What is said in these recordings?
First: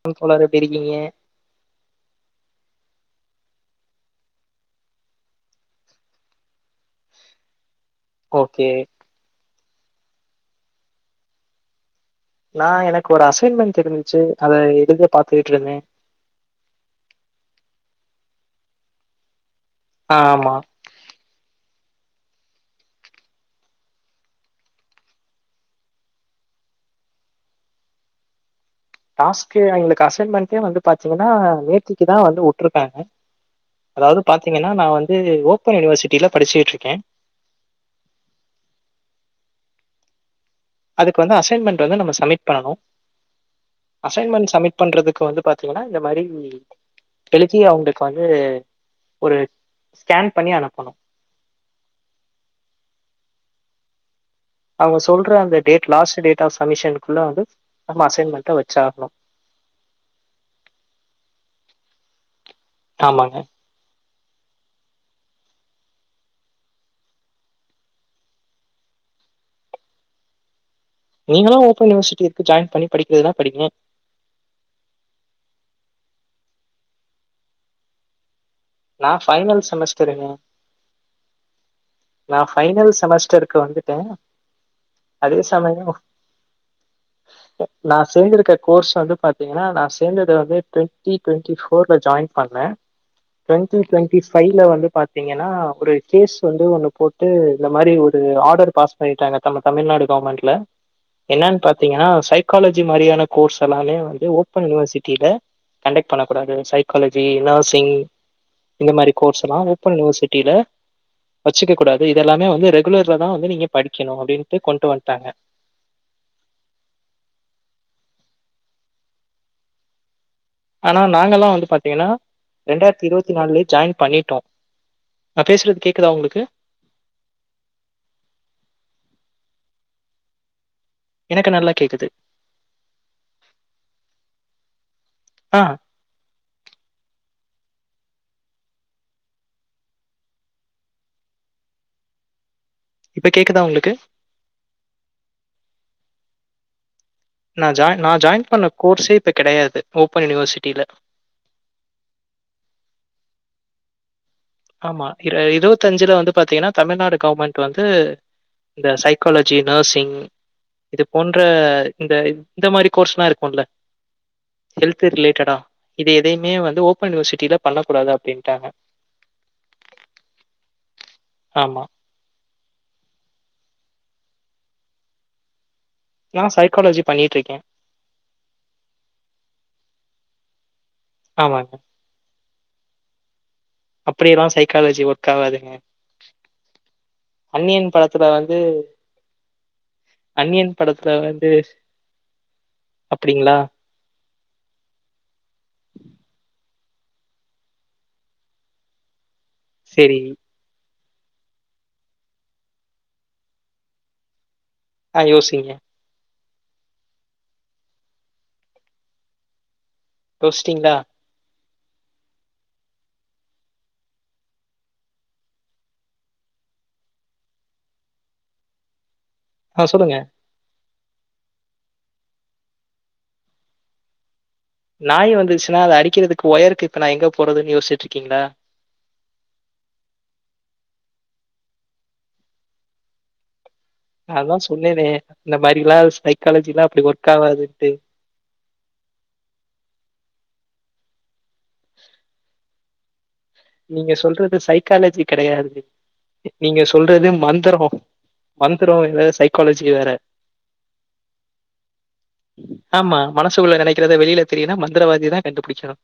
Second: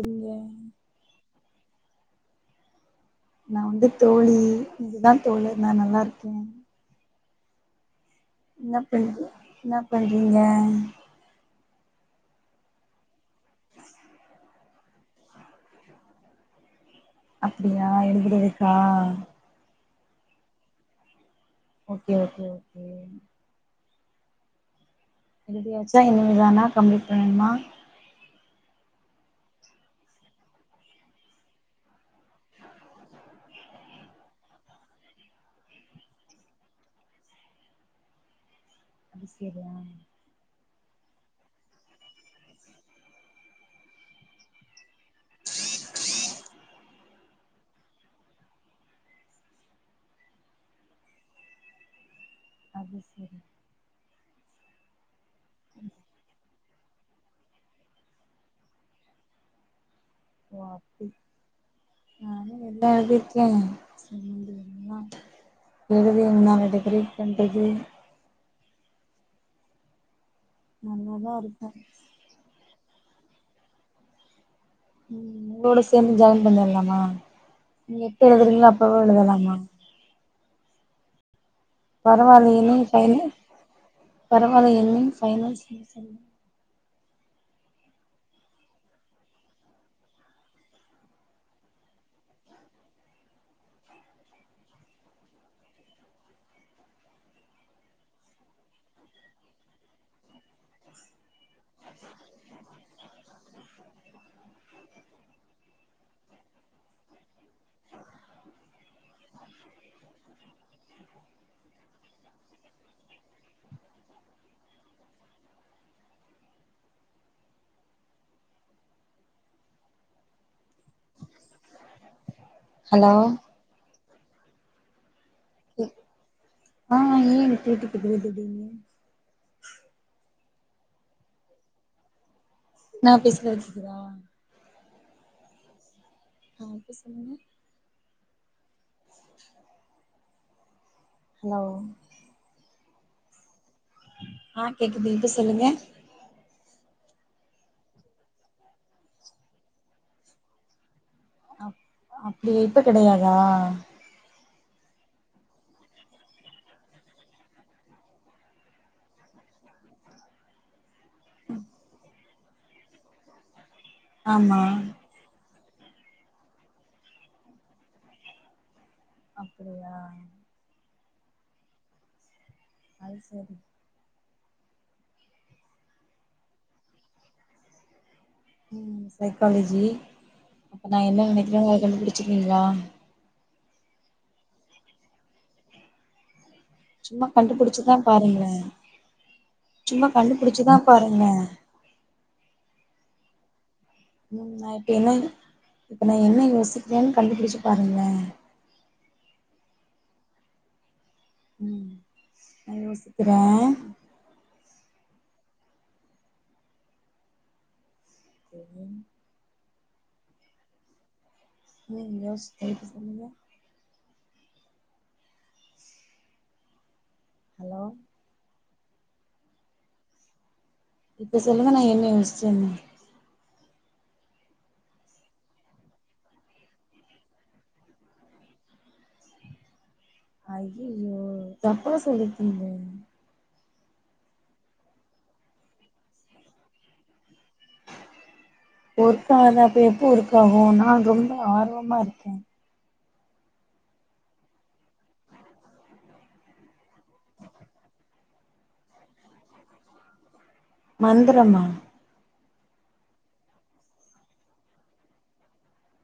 Hello எங்க தோழர் எப்படி இருக்கீங்க நான் வந்து தோழி இதுதான் தோழி நான் நல்லா இருக்கேன் ஓகே என்ன ப என்ன பண்றீங்க நான் எனக்கு ஒரு அசைன்மென்ட் தெரிந்துச்சு அத எழுத பாத்துக்கிட்டு இருந்தே அப்படியா எழுதுக்றதுகா ஆஹ் ஆமா ஓகே ஓகே ஓகே ஏஞ்ச்சா இனிமேதானா கம்ப்ளீட் பண்ணணுமா டாஸ்க்க எங்களுக்கு அசைன்மென் வந்து பாத்தீங்கன்னா நேற்றுக்குதான் வந்து வுட்டுருக்காங்க அதாவது பாத்தீங்கன்னா நான் வந்து ஓபன் யூனிவர்சிட்டில படிச்சுட்டு இருக்கேன் அது சரியா அதுக்கு வந்து அசைன்மெண்ட் வந்து நம்ம சப்மிட் பண்ணணும் அசைன்மெண்ட் சமீட் பண்றதுக்கு வந்து பாத்தீங்கன்னா இந்த மாரி எழுதி அவங்களுக்கு வந்து ஒரு ஸ்கேன் பண்ணி அனுப்பணு அப்ப செரி அவங்க சொல் ற அந்த டேட் லாஸ்ட் டேட்டாஸ் கமிஷனுக்குள்ளே வந்து நம்ம அசைன்மெண்டாக வச்சாகணும் வாப்பி உஹ் நா ஆமாங்க எப்டிஇருக்கே எழுது ந டெகரேட் கண்டது நல்லாதா நீங்களல்லாம் இருக்கே ஓப்பன் யனிவர்சிட்டி இருக்கு ஜாயின் பண்ணி படிக்கிறதுனா படிங்க உம் உங்களோட சேர்ந்து ஜாயின் பண்ணிலாமா நீங்க எப்ப லந் நான் பைனல் செமஸ்டருங்க நா பரவால்லியே என்னைக்கு ஃபைனல் பைனல் செமஸ்டருக்கு வந்துட்டே பரவாயால்ல என்னைக்கு பைனல் நான் சேர்ந்திருக்க கோர்ஸ் வந்து பாத்தீங்கன்னா நான் சேர்ந்து வந்து டுவெண்டி டுவெண்டி போர்ல ஜாயின் பண்ணேன் டுவெண்டி டுவெண்டி ஃபைவ்ல வந்து பாத்தீங்கன்னா ஒரு கேஸ் வந்து ஒண்ணு போட்டு இந்த மாரி ஒரு ஆர்டர் பாஸ் பண்ணிட்டாங்க நம்ம தமிழ்நாடு கவர்மெண்ட்ல என்னன்னு பாத்தீங்கன்னா சைக்காலஜி மாரியான கோர்ஸ் எல்லாமே வந்து ஓப்பன் யுனிவர்சிட்டியில கண்டக்ட் பண்ணக்கூடாது சைக்காலஜி நர்சிங் இந்த மாரி கோர்ஸ் எல்லாம் ஓப்பன் யுனிவர்சிட்டியில வச்சுக்க கூடாது இததுெல்லாமே வந்து ரெகுலர் தான் வந்து நீங்க படிக்கணும் அப்படின்ட்டு கொண்டு வந்ட்டாங்க ஆனா நாங்க எல்லாம் வந்து பாத்தீங்கன்னா ரெண்டாயிரத்தி ஹலோ இருபத்தி நாலுலய ஜாயின் பண்ணி ட்டோம் ஆஹ் ஆஹ் கேக்குது கேக்குது எனக்கு நல்லா கேக்குது நான் பேசுறது கேக்குதா ஆஹ் ஆஹ்ப்ப சொல்லுங்க ஹலோ இப்ப கேக்குதா உங்ளுக் ஆஹ் கேக்குது இப்ப சொல்லுங்க நான் ஜாயின் நான் ஜாயின் பண்ண கோர்ஸே இப்ப கெடையாது ஓப்பன் யூனிவர்சிட்டியில ஆஹ் அப்படி இப்ப கிடையாதா ஆமா இருபத்த அஞ்சுல வந்து பாத்தீங்கன்னா தமிழ்நாடு கவர்மெண்ட் வந்து இந்த சைக்காலஜி நர்சிங் இது போன்ற இந்த இந்த மாரி கோர்ஸ்ல்லாம் இருக்கும்ல ஆமா ஹெல்த் ரிலேட்டடா இது எதையுமே வந்து ஓப்பன் யுனிவர்சிட்டியில பண்ணக்க கூடாது அப்படின்ட்டாங்க அப்படியா ஆமா அது சரி நான் சைக்காலஜி பண்ணிட்டு இருக்கேன் உம் சைக்காலஜி அப்ப நான் என்ன ஆமாங்க. நெனைக்கிறே கண்டுபிடிச்சிருவிங்களா அப்படியெல்லாம் சைக்காலஜி ஒர்க் ஆகாதுங்க சும்மா கண்டுபிடிச்சுதான் பாருங்ளேன் சும்மா அந்நியன் கண்டுபிடிச்சுதான் படத்துல பாருங்ளேன் வந்து அப்படிங்களா உம் நான் இப்ப என்ன இப்ப நான் என்ன யோசிக்கிறேன்னு கண்டுபிடிச்சு பாருங்ளேன் செரி உம் நான் யோசிக்கிறேன் ஆஹ் யோசிங்க உம் புஸ்டிங்களா ஏனெஸ் ஏழுது சொல்லுங்க. ஹலோ. ஆஹ சொல்லுங்க. இப்ப சொல்லுங்க நா என்ன யோஸ்ச்சனு. நாய் வந்துச்சுன்னா அத அடிக்குறதுக்கு ஒயருக்கு இப்ப நா எங்க போறதுன்னு யோசிட்டு இருக்கீங்களா. ஐயையோ தப்பா சொல்லிருக்கீங்களே. நான்தா சொன்னநே இந்த மாரி எல்லா சைக்காலஜிலா அப்படி ஒர். ஒர்க்காதா அப்போ எப்போ ஒர்க் ஆகு. போன கம்னு. ஆர்வமா இருக்க. நீங்க சொல்றது சைக்காலஜி கெடையாது. நீங்க சொல்றது மந்தரோ மந்தரோ வேற சைக்காலஜி வேற. மந்தரமா. ஆமா மனசு உள்ள நெனைக்கிறத வெளியில தெரியனுனா மந்திரவாதிதா கண்டுபுடிக்கணு.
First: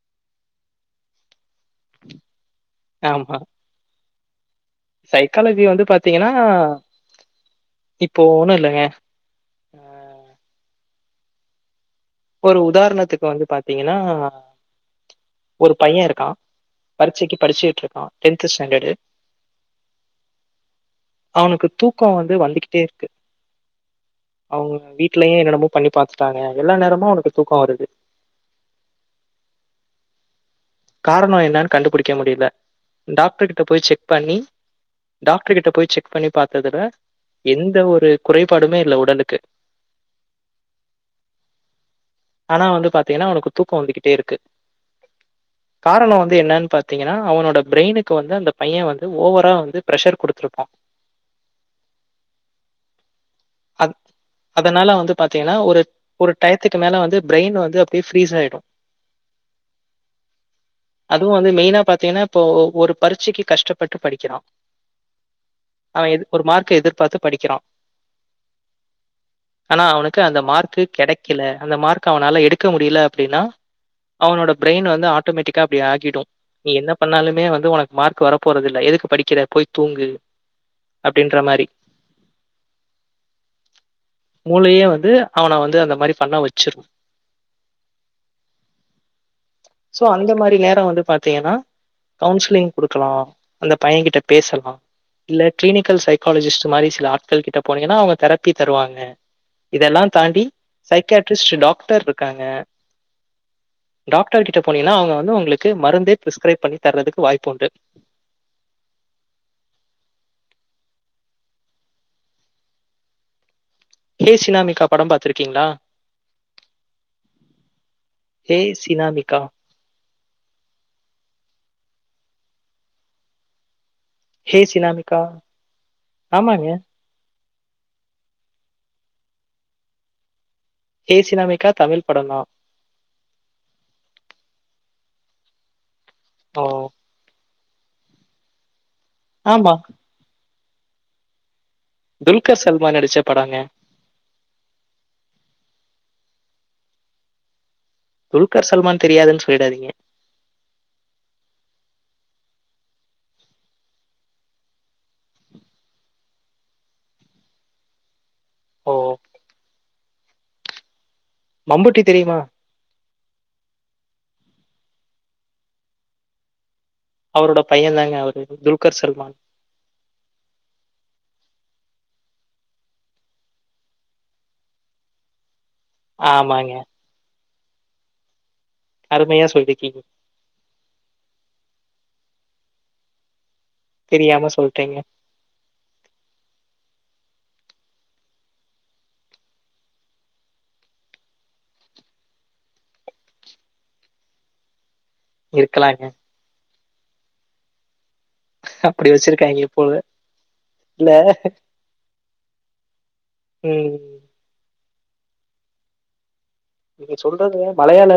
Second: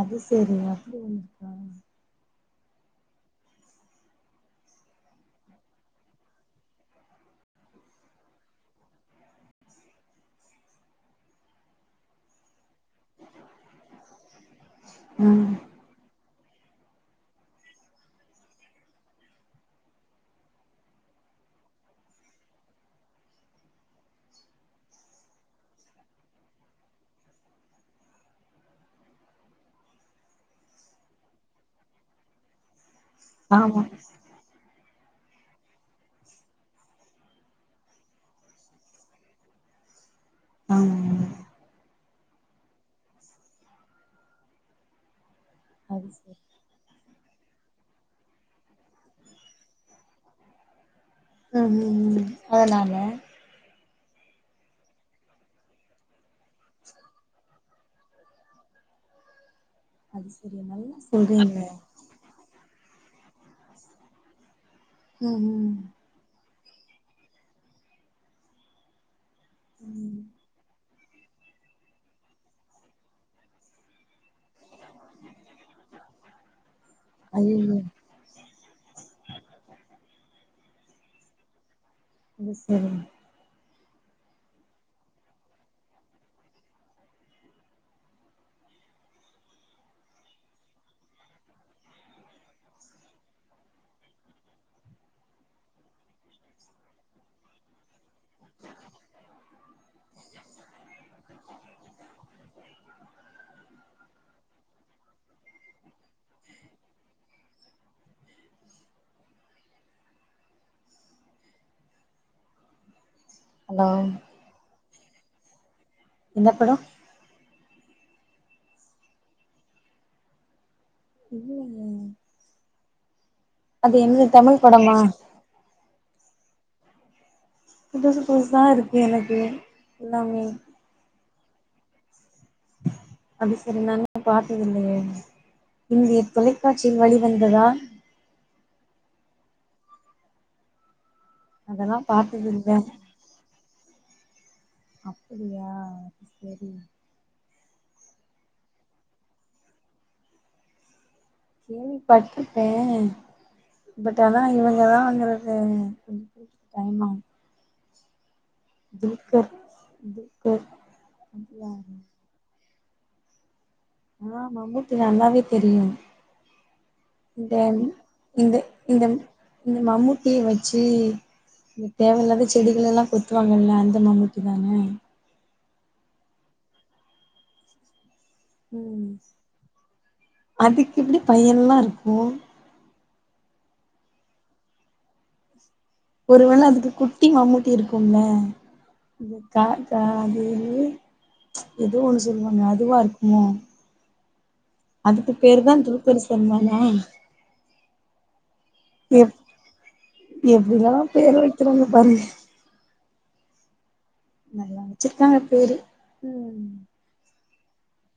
அது சேரிங்க அப்படி ஒன்னு இருக்கா. ஆமா. சைக்காலஜி வந்து பாத்தீங்கன்னா இப்போ ஒண்ணு இல்லைங்க ஆஹ. ஒரு உதாரணத்துக்கு வந்து பாத்தீங்கன்னா. ம் ஒரு பைய இருக்கா. பரிச்சைக்கு படிச்சுட்டு இருக்கா. Tenth standard. அவனுக்கு தூக்கம் வந்து வந்துகிட்டே இருக்கு. அவங்க வீடலயே என்னென்னமோ பண்ணி பத்துட்டாங்க எல்லா நேரமு. மு அவனுக்கு தூக்கோ வருது. காரணோ என்னோன் கண்டுபுடிக்க முடில. டாக்டர் கிட்ட ஆமா போய் செக் பண்ணி. டாக்டர் கிட்ட போய் செக் பண்ணி பாத்ததுல எந்த ஒரு குறைபாடுமே இல்ல உடலுக்கு. ஆமா. ஆனா வந்து பாத்தீங்னா அவனுக்கு தூக்கோ வந்துக்கிட்டே இருக்கு. அது காரணோ வந்து சரி என்னன்னு பாத். பாத்தீங்கன்னா அவனோட பிரெயினுக்கு வந்து அந்த பைய வந்து ஓவரா வந்து பிரஷர் குடுத்துருபக்கா. உஹம் அதனால. அந் அதனால வந்து பாத்தீங்கன்னா ஒரு ஒரு டயத்துக்கு மேல வந்து பிரெயின் வந்து அப்படியே ஃரீஸ் ஆயிடு. அது சரி நல்லா அதுவும் வந்து சொல்றீங்களே மெயினா பாத்தீங்கன்னா இப்போ. ஒரு பரட்சைக்கு கஷ்டப்பட்டு படிக்கிறா. உம்ம். க எதிர்பாத்து படிக்கிறா. ஆனா ம் அவனுக்கு அந்த மார்க்கு. கெடைக்கல அந்த மார்க் அவனால எடுக்க முடியல அப்படின்னா அவனோட ப்ரெயின் வந்து. ஆட்டோமெட்டிக்கா அப்படி ஆகிடு. நீ என்ன பண்ணாலுமே வந்து ஐய்யய்யோ உனக்கு மார்க் வர போறதில்ல எதுக்கு படிக்கிற போய் தூங்கு. அப்டின்ற மாரி. இது சேரிங்க. மூளையே வந்து அவன வந்து அந்த மாரி பண்ண வெச்சிரு. சோ அந்த மாரி நேரோ வந்து பாத்தீங்கனா கவுன்சிலிங் குடுக்கலா அந்த பைய கிட்ட பேசலா இல்ல க்ளினிக்கல் சைக்காலஜிஸ்ட் மாரி சில ஆட்கள் கிட்ட போனீங்கனா அவுங்க தெரப்பி தருவாங்க இதெல்லா தாண்டி. சைக்காட்டிஸ்ட் டாக்டர் இருக்காங்க டாக்டர் கிட்ட அவுங்க வந்து உங்களுக்கு மருந்தே ப்ரிஸ்கிரைப் பண்ணி தர்றதுக்கு வாய்ப்பு உண்டு ஹலோ ஹே சினாமிக்கா படம் பாத்துருக்கீங்ளா என்ன படம் ஹே சினாமிகா இல்லங்க அது என்ன தமிழ் ஹே படமா சினாமிகா ஆமாங்க புதுசு புதுசா இருக்கு எனக்கு எல்லாமே ஹே சினாமிகா தமில் படம் தான் அது சரி நா தா பாத்ததில்லையே இந்திய ஓ தொலைக்காட்சி வலி வந்ததா ஆமா அதெல்லா துல்கர் பாத்ததில்ல சல்மான் நடிச்ச படங்க அப்படியா சரி துல்கர் சல்மான் தெரியாதுன்னு சொல்லிடாதீங்க கேள்விப்பட்ருக்கே பட் ஆனா இவங்க தா வந்தறது கொஞ்ச டைம் ஆகும் ஓ துல்கர் துல்கர் அப்படியா? மம்புட்டி தெரியுமா ஆ மமூட்டி நல்லாவே தெரியும் இந்த அவரோட பையன் தாங்க அவரு இந்த துல்கர் இந்த சல்மான் இந்த மமூட்டிய வச்சி தேவயில்லாத செடிகலெல்லா கொத்துவாங்காலே அந்த மமூட்டி தானே ஆமாங்க ம் அருமையா சொல்லிருக்கீங்க அதுக்கு எப்படி பையன்ல்லா இருக் ஓன் தெரியாம சொல்டேங்க ஒரு வேல அதுக்கு குட்டி மமூட்டி இருக்கும்ல கா கா அது ஏதோ ஒண்ணு சொல்லுவாங்க அதுவா இருக்குமோ அதுக்கு பேரு தான் இருக்கலாங்க துல்கர் சல்மானா அப்படி எப் வச்சிருக்காங்க போல எப்பிடிலா இல்ல பேர் வெக்குறாங்க பாருங்க ம் வெச்சிருக்காங்க பேரு ம் நீங்க சொல்றது மலையாள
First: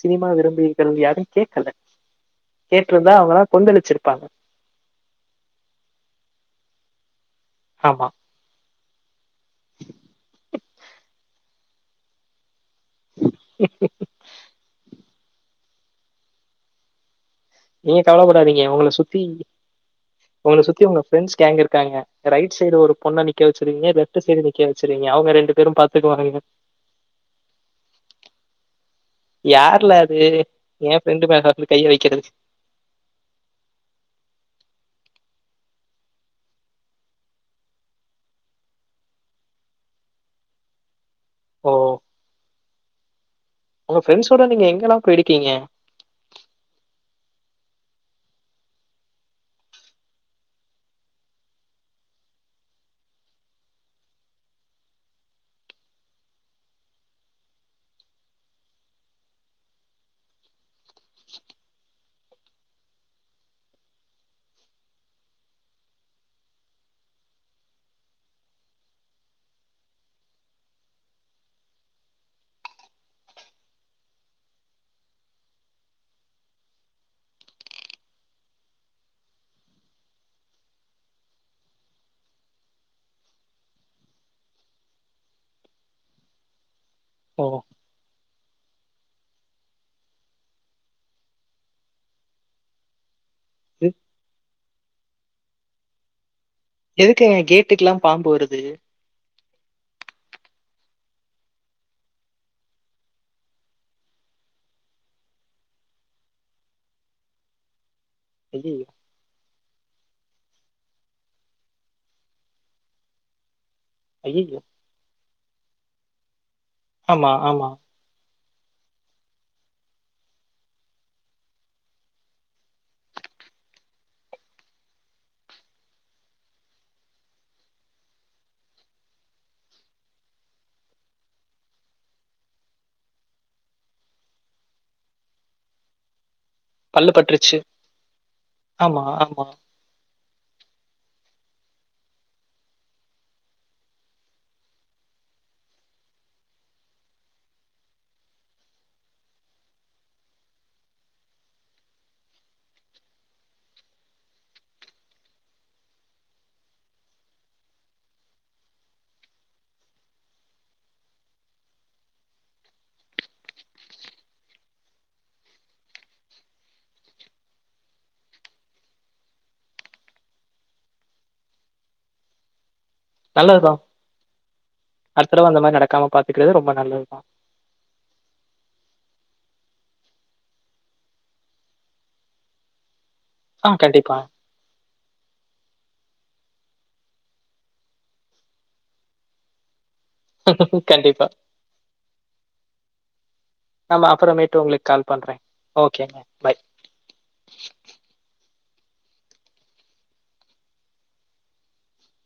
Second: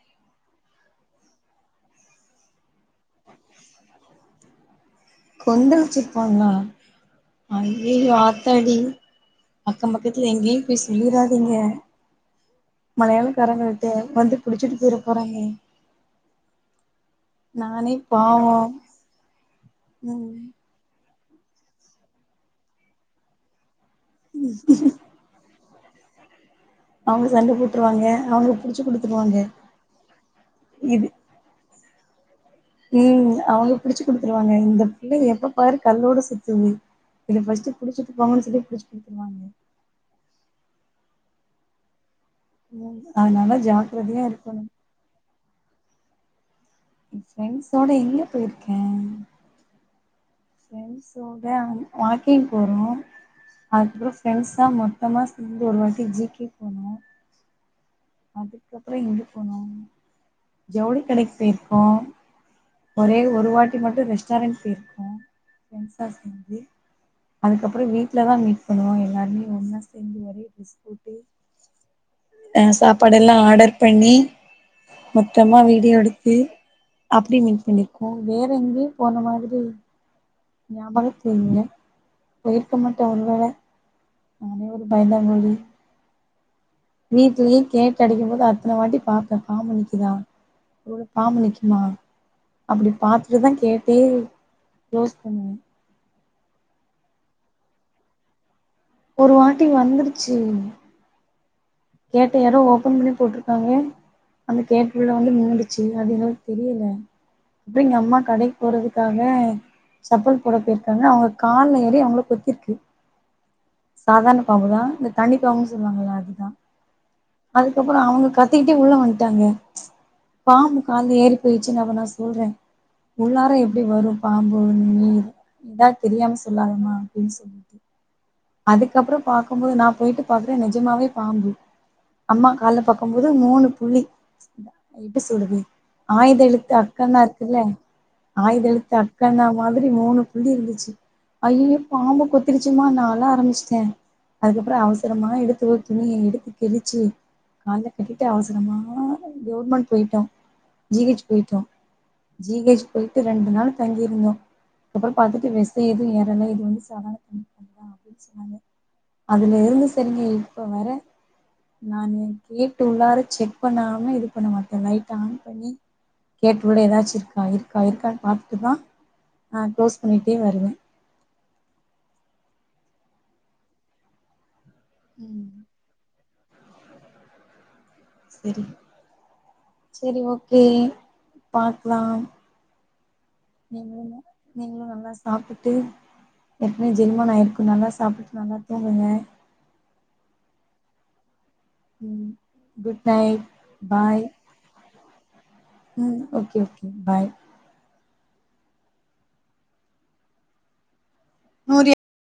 சினிமா விரும்பி யாரு கேக்கல கேட்ருந்தா அவங்கல்லா கொந்தளிச்சிருப்பாங்க கொந்தலச்சிருப்பாங்களா ஆமா ஐயையோ ஆத்தாடி அக்கம் பக்கத்துல எங்கயும் போய் சொல்லிறாதீங்க மலையாளக்காரங்கள்ட்ட வந்து புடிச்சிட்டு போயிற வராங்கே நீங்க கவலபடாதீங்க உங்கள சுத்தி ம் உங்கள சுத்தி உங்க பிரண்ட்ஸ் கேங்க இருக்காங்க ரைட் சைடு ஒரு பொண்ண நிக்க வச்சிருங்க லெஃப்ட் லெஃப்ட் சைடு நிக்க வச்சிருங்க அவங்க ரெண்டு பேரும் பாத்து [unintelligible] அவங்க சண்ட போட்டுருவாங்க அவங்க புடிச்சு குடுத் யார் ல அது என் ஃப்ரெண்டு தா வசந்த் கையை வைக்கிறது உம் அவங்க புடிச்சு குடுத்துருவாங்க இந்த புள்ள எப்ப பாரு கல்லோட சுத்துது இத ஃபர்ஸ்ட் புடிச்சுட்டு போங்கன்னு சொல்லி புடிச்சு குடுத்துருவாங்க ஓ உம் உங்க ஃப்ரெண்ட்ஸோட நீங்க எங்கெல்லாம் போயிருக்கீங்க என் ஃப்ரெண்ட்ஸோட எங்க போயிருக்கேன் ஃப்ரண்ட்ஸோட வாக்கிங் போறோம் அதுக்கப்புறம் ஃப்ரண்ட்ஸா மொத்தமா சேர்ந்து ஒரு வாட்டி ஜி கே போனோம் அதுக்கப்புறம் இங்க போனோம் ஜவுளி கடைக்கு போயிருக்கோம் ஒரே ஒரு வாட்டி மட்டும் ரெஸ்டாரண்ட் போயிருக்கோம் ஃப்ரண்ட்ஸா சேர்ந்து அதுக்கறம் வீட்டுலதான் மீட் பண்ணுவோம் எல்லாருமே ஒன்ன சேர்ந்து வெளியே பேசிட்டு சாப்ட் பாட எல்லாம் ஆடர் பண்ணி மொத்தமா வீடியோ எடுத்து அப்படி மீட் பண்ணிருக்கோம் வேற எங்கேயும் போன மாதிரி ஞாபகத்துல இல்ல போயிருக்க மாட்டோம் அது வேற அவனே ஒரு பயந்த கோலி ஓ வீட்லயே கேட்டுஅடிக்கும்போது அத்தன வாட்டி பாப்பேன் பாம்பு நிக்குதா பாம்பு நிக்குமா அப்படி பாத்துட்டுதான் கேட்டே இது- க்ளோஸ் பண்ணுவேன் எதுக்கு என் கேட்டுக்கெல்லாம் பாம்பு வருது ஒரு வாட்டி வந்துருச்சு கேட்ட யாரோ ஓபன் பண்ணி போட்டிருக்காங்க அந்த கேட் மேல் வந்து விழுந்துச்சு அது எங்களுக்கு தெரியல அப்புறம் எங்க அம்மா கடைக்கு ஐயோ போறதுக்காக சப்பல் போட போயிருக்காங்கா அவங்க காலுல ஏறி அவங்கள கொத்திருக்கு சாதாரண ஐயோ பாம்புதான் இந்த கண்டிப்பாக அவங்க சொல்லுவாங்களா அதுதான் ஆமா ஆமா அதுக்கப்புறம் அவங்க கத் கத்திட்டே உள்ள வந்துட்டாங்க பாம்பு கால்ல ஏறி போயிடுச்சுன்னு அப்ப நான் சொல்றேன் உள்ளார எப்படி வரும் பாம்பு நீ நீதான் தெரியாம சொல்லாதமா அப்படின்னு சொல்லிட்டு அதுக்கப்புறம் பார்க்கும் போது நான் போயிட்டு பாக்குறேன் நெஜமாவே பாம்பு அம்மா கால்ல பாக்கும் போது மூணு புள்ளி எப்படி சொல்றது ஆயுத எழுத்து பல்லு அக்கன்னா இருக்குதுல பட்டுருச்சு ஆயுத எழுத்து ஆமா ஆமா அக்கன்னா மாதிரி மூணு சொல்லி இருந்துச்சு ஐயையோ பாம்பு கொத்திருச்சுமா நான் அழ ஆரம்பிச்சுட்டேன் அதுக்கப்புறம் அவசரமா எடுத்து துணிய எடுத்து கிழிச்சு கால்ல கட்டிட்டு அவசரமா கவர்மெண்ட் போயிட்டோம் ஜிஹெச் போயிட்டோம் ஜிஹெச்போயிட்டு ரெண்டு நாள் தங்கிருந்தோம் அப்புறம் பாத்தட்டு வெசம் எதுவும் ஏறல இது வந்து சாதாரண பாம்பு தான் அப்படின்னு சொன்னாங்க அதுல இருந்து சரிங்க இப்ப வர நானு கேட்டு உள்ளார செக் பண்ணாம இது பண்ண மாட்டேன் லைட் ஆன் பண்ணி கேட்டு உள்ள ஏதாச்சும் இருக்கா இருக்கா இருக்கான்னு பாத்துட்டுதான் ஆஹ் க்ளோஸ் பண்ணிட்டே வருவேன் நல்லதுதான் அடுத்தடவ ம் அந்த மாரி நடக்காம பாத் துக்கிறது ரொம்ப நல்லதுதான் சேரி சேரி ஓக்கே பாக்லா ஆ கண்டிப்பா நீங்களும் நீங்களும் நல்லா சாப்பிட்டு ஏற்கனவே ஜெரிமான ஆயிருக்கும் நல்லா சாப்பிட்டு நல்லா தூங்குங்க கண்டிப்பா குட் நைட் நம்ம பாய் அப்புறமேட்டு உங்களுக்கு கால் பண்றேன். ஓகேங்க. பை. ஓகே ஓகே பாய் [unintelligible]